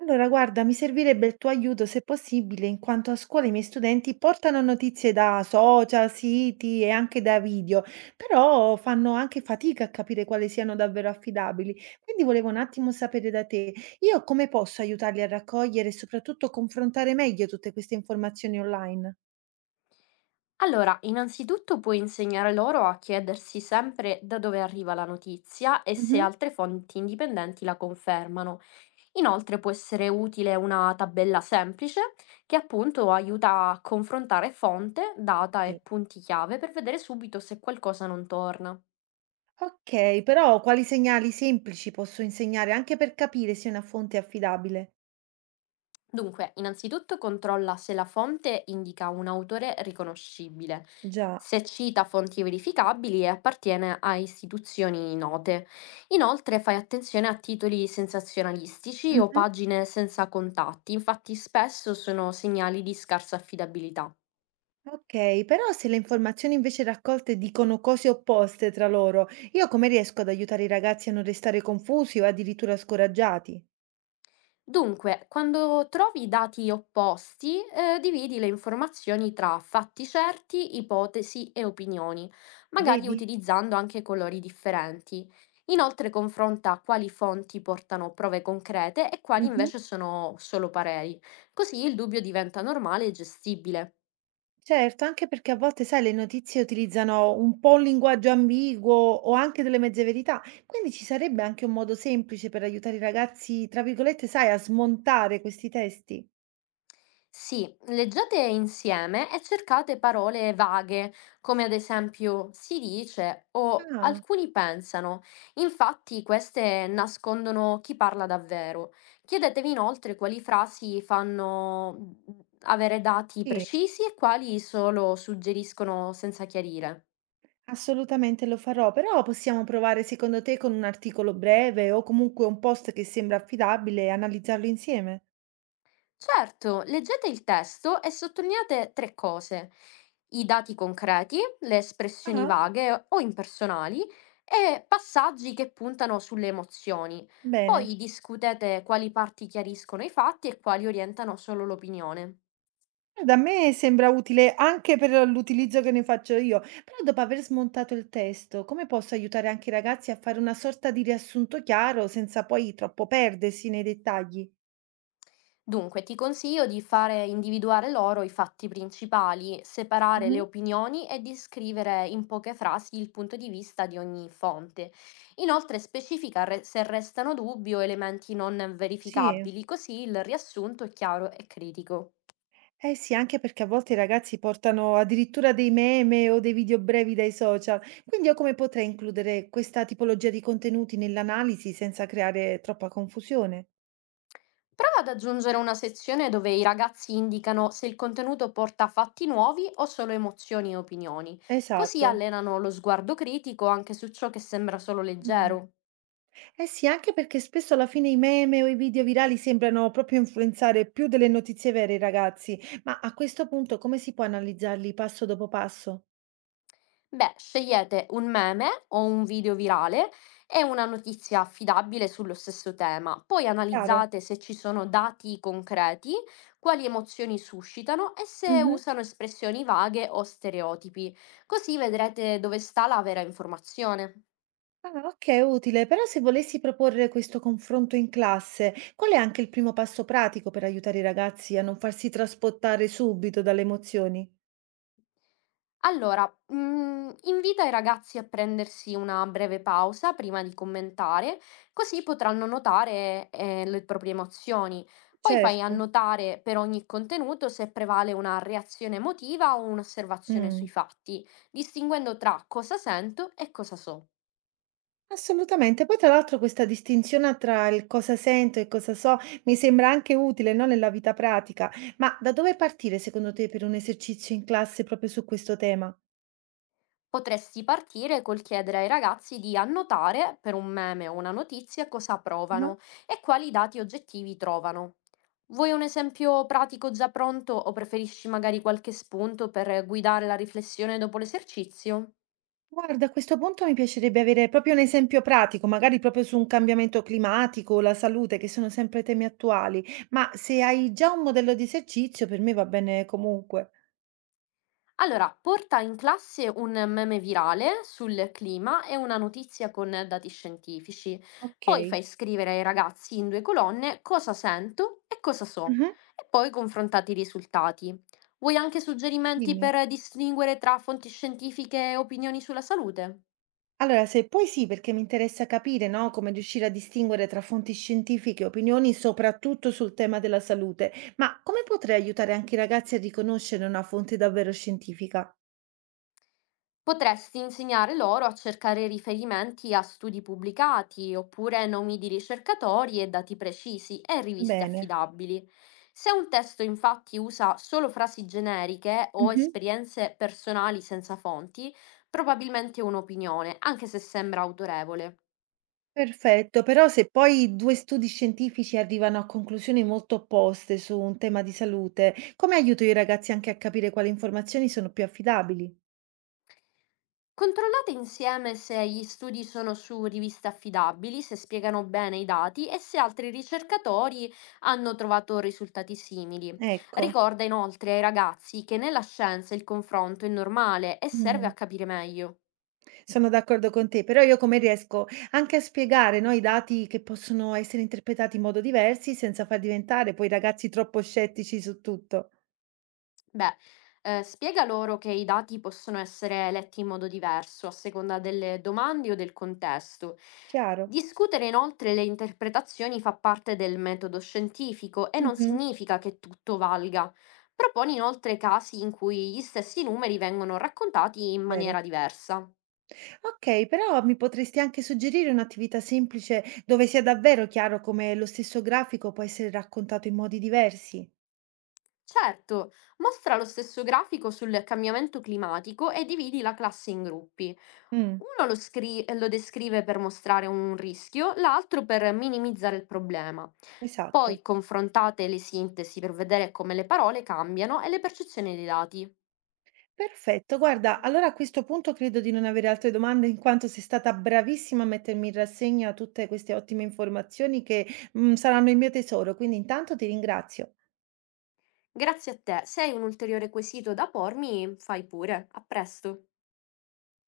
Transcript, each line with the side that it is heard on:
right: Allora, guarda, mi servirebbe il tuo aiuto se possibile, in quanto a scuola i miei studenti portano notizie da social, siti e anche da video, però fanno anche fatica a capire quali siano davvero affidabili. Quindi volevo un attimo sapere da te, io come posso aiutarli a raccogliere e soprattutto confrontare meglio tutte queste informazioni online?
left: Allora, innanzitutto puoi insegnare loro a chiedersi sempre da dove arriva la notizia e se
right: Mhm.
left: altre fonti indipendenti la confermano. Inoltre può essere utile una tabella semplice che appunto aiuta a confrontare fonte, data e
right: Sì.
left: punti chiave per vedere subito se qualcosa non torna.
right: Ok, però quali segnali semplici posso insegnare anche per capire se una fonte è affidabile?
left: Dunque, innanzitutto controlla se la fonte indica un autore riconoscibile,
right: Già.
left: se cita fonti verificabili e appartiene a istituzioni note. Inoltre, fai attenzione a titoli sensazionalistici o
right: Mhm.
left: pagine senza contatti, infatti spesso sono segnali di scarsa affidabilità.
right: Okay, però se le informazioni invece raccolte dicono cose opposte tra loro, io come riesco ad aiutare i ragazzi a non restare confusi o addirittura scoraggiati?
left: Dunque, quando trovi dati opposti, dividi le informazioni tra fatti certi, ipotesi e opinioni,
right: Ma
left: magari
right: vedi?
left: utilizzando anche colori differenti. Inoltre confronta quali fonti portano prove concrete e quali
right: Mhm.
left: invece sono solo pareri. Così il dubbio diventa normale e gestibile.
right: Certo, anche perché a volte, sai, le notizie utilizzano un po' un linguaggio ambiguo o anche delle mezze verità, quindi ci sarebbe anche un modo semplice per aiutare i ragazzi, tra virgolette, sai, a smontare questi testi.
left: Sì, leggete insieme e cercate parole vaghe, come ad esempio si dice o
right: Ah,
left: alcuni pensano. Infatti, queste nascondono chi parla davvero. Chiedetevi inoltre quali frasi fanno avere dati
right: sì.
left: precisi e quali solo suggeriscono senza chiarire.
right: Assolutamente lo farò, però possiamo provare secondo te con un articolo breve o comunque un post che sembra affidabile e analizzarlo insieme?
left: Certo, leggete il testo e sottolineate tre cose: i dati concreti, le espressioni
right: Ah,
left: vaghe o impersonali e passaggi che puntano sulle emozioni.
right: bene.
left: Poi discutete quali parti chiariscono i fatti e quali orientano solo l'opinione.
right: Da me sembra utile anche per l'utilizzo che ne faccio io, però dopo aver smontato il testo, come posso aiutare anche i ragazzi a fare una sorta di riassunto chiaro senza poi troppo perdersi nei dettagli?
left: Dunque, ti consiglio di fare individuare loro i fatti principali, separare le
right: Mhm.
left: opinioni e descrivere in poche frasi il punto di vista di ogni fonte. Inoltre, se restano dubbi o elementi non
right: Sì.
left: verificabili, così il riassunto è chiaro e critico.
right: Eh sì, anche perché a volte i ragazzi portano addirittura dei meme o dei video brevi dai social. Quindi io come potrei includere questa tipologia di contenuti nell'analisi senza creare troppa confusione?
left: Prova ad aggiungere una sezione dove i ragazzi indicano se il contenuto porta fatti nuovi o solo emozioni e opinioni, così
right: Esatto.
left: allenano lo sguardo critico anche su ciò che sembra solo
right: Mm.
left: leggero.
right: Eh sì, anche perché spesso alla fine i meme o i video virali sembrano proprio influenzare più delle notizie vere i ragazzi, ma a questo punto come si può analizzarli passo dopo passo?
left: Beh, scegliete un meme o un video virale e una notizia affidabile sullo stesso tema. Poi
right: Chiaro?
left: analizzate se ci sono dati concreti, quali emozioni suscitano e se
right: Mhm.
left: usano espressioni vaghe o stereotipi. Così vedrete dove sta la vera informazione.
right: Ah, ok, utile, però se volessi proporre questo confronto in classe, qual è anche il primo passo pratico per aiutare i ragazzi a non farsi trasportare subito dalle emozioni?
left: Allora, invita i ragazzi a prendersi una breve pausa prima di commentare, così potranno notare, le proprie emozioni. Poi fai
right: Certo.
left: annotare per ogni contenuto se prevale una reazione emotiva o un'osservazione sui
right: Mm.
left: fatti, distinguendo tra cosa sento e cosa so.
right: Assolutamente. Poi tra l'altro questa distinzione tra il cosa sento e cosa so mi sembra anche utile, no, nella vita pratica. Ma da dove partire secondo te per un esercizio in classe proprio su questo tema?
left: Potresti partire col chiedere ai ragazzi di annotare per un meme o una notizia cosa provano e quali dati oggettivi trovano. Vuoi un esempio pratico già pronto o preferisci magari qualche spunto per guidare la riflessione dopo l'esercizio?
right: Guarda, a questo punto mi piacerebbe avere proprio un esempio pratico, magari proprio su un cambiamento climatico o la salute, che sono sempre temi attuali, ma se hai già un modello di esercizio, per me va bene comunque.
left: Allora, porta in classe un meme virale sul clima e una notizia con dati scientifici.
right: Ok.
left: Poi fai scrivere ai ragazzi in due colonne cosa sento e cosa so,
right: Mhm.
left: e poi confrontate i risultati. Vuoi anche suggerimenti
right: Dimmi.
left: per distinguere tra fonti scientifiche e opinioni sulla salute?
right: Allora, se puoi sì, perché mi interessa capire, no, come riuscire a distinguere tra fonti scientifiche e opinioni, soprattutto sul tema della salute, ma come potrei aiutare anche i ragazzi a riconoscere una fonte davvero scientifica?
left: Potresti insegnare loro a cercare riferimenti a studi pubblicati, oppure nomi di ricercatori e dati precisi e riviste
right: Bene.
left: affidabili. Se un testo infatti usa solo frasi generiche o
right: Mhm.
left: esperienze personali senza fonti, probabilmente è un'opinione, anche se sembra autorevole.
right: Perfetto, però se poi 2 studi scientifici arrivano a conclusioni molto opposte su un tema di salute, come aiuto i ragazzi anche a capire quali informazioni sono più affidabili?
left: Controllate insieme se gli studi sono su riviste affidabili, se spiegano bene i dati e se altri ricercatori hanno trovato risultati simili.
right: Ecco,
left: Ricorda inoltre ai ragazzi che nella scienza il confronto è normale e serve
right: mh,
left: a capire meglio.
right: sono d'accordo con te, però io come riesco anche a spiegare, no, i dati che possono essere interpretati in modo diversi senza far diventare poi i ragazzi troppo scettici su tutto?
left: Beh, spiega loro che i dati possono essere letti in modo diverso a seconda delle domande o del contesto.
right: Chiaro?
left: Discutere inoltre le interpretazioni fa parte del metodo scientifico e non
right: Mh-mh,
left: significa che tutto valga. Proponi inoltre casi in cui gli stessi numeri vengono raccontati in
right: vero.
left: maniera diversa.
right: Okay, però mi potresti anche suggerire un'attività semplice dove sia davvero chiaro come lo stesso grafico può essere raccontato in modi diversi?
left: Certo, mostra lo stesso grafico sul cambiamento climatico e dividi la classe in gruppi.
right: Mm.
left: Lo descrive per mostrare un rischio, l'altro per minimizzare il problema.
right: Esatto.
left: Poi confrontate le sintesi per vedere come le parole cambiano e le percezioni dei dati.
right: Perfetto, guarda, allora a questo punto credo di non avere altre domande in quanto sei stata bravissima a mettermi in rassegna tutte queste ottime informazioni che, saranno il mio tesoro, quindi intanto ti ringrazio.
left: Grazie a te, se hai un ulteriore quesito da pormi, fai pure. A presto.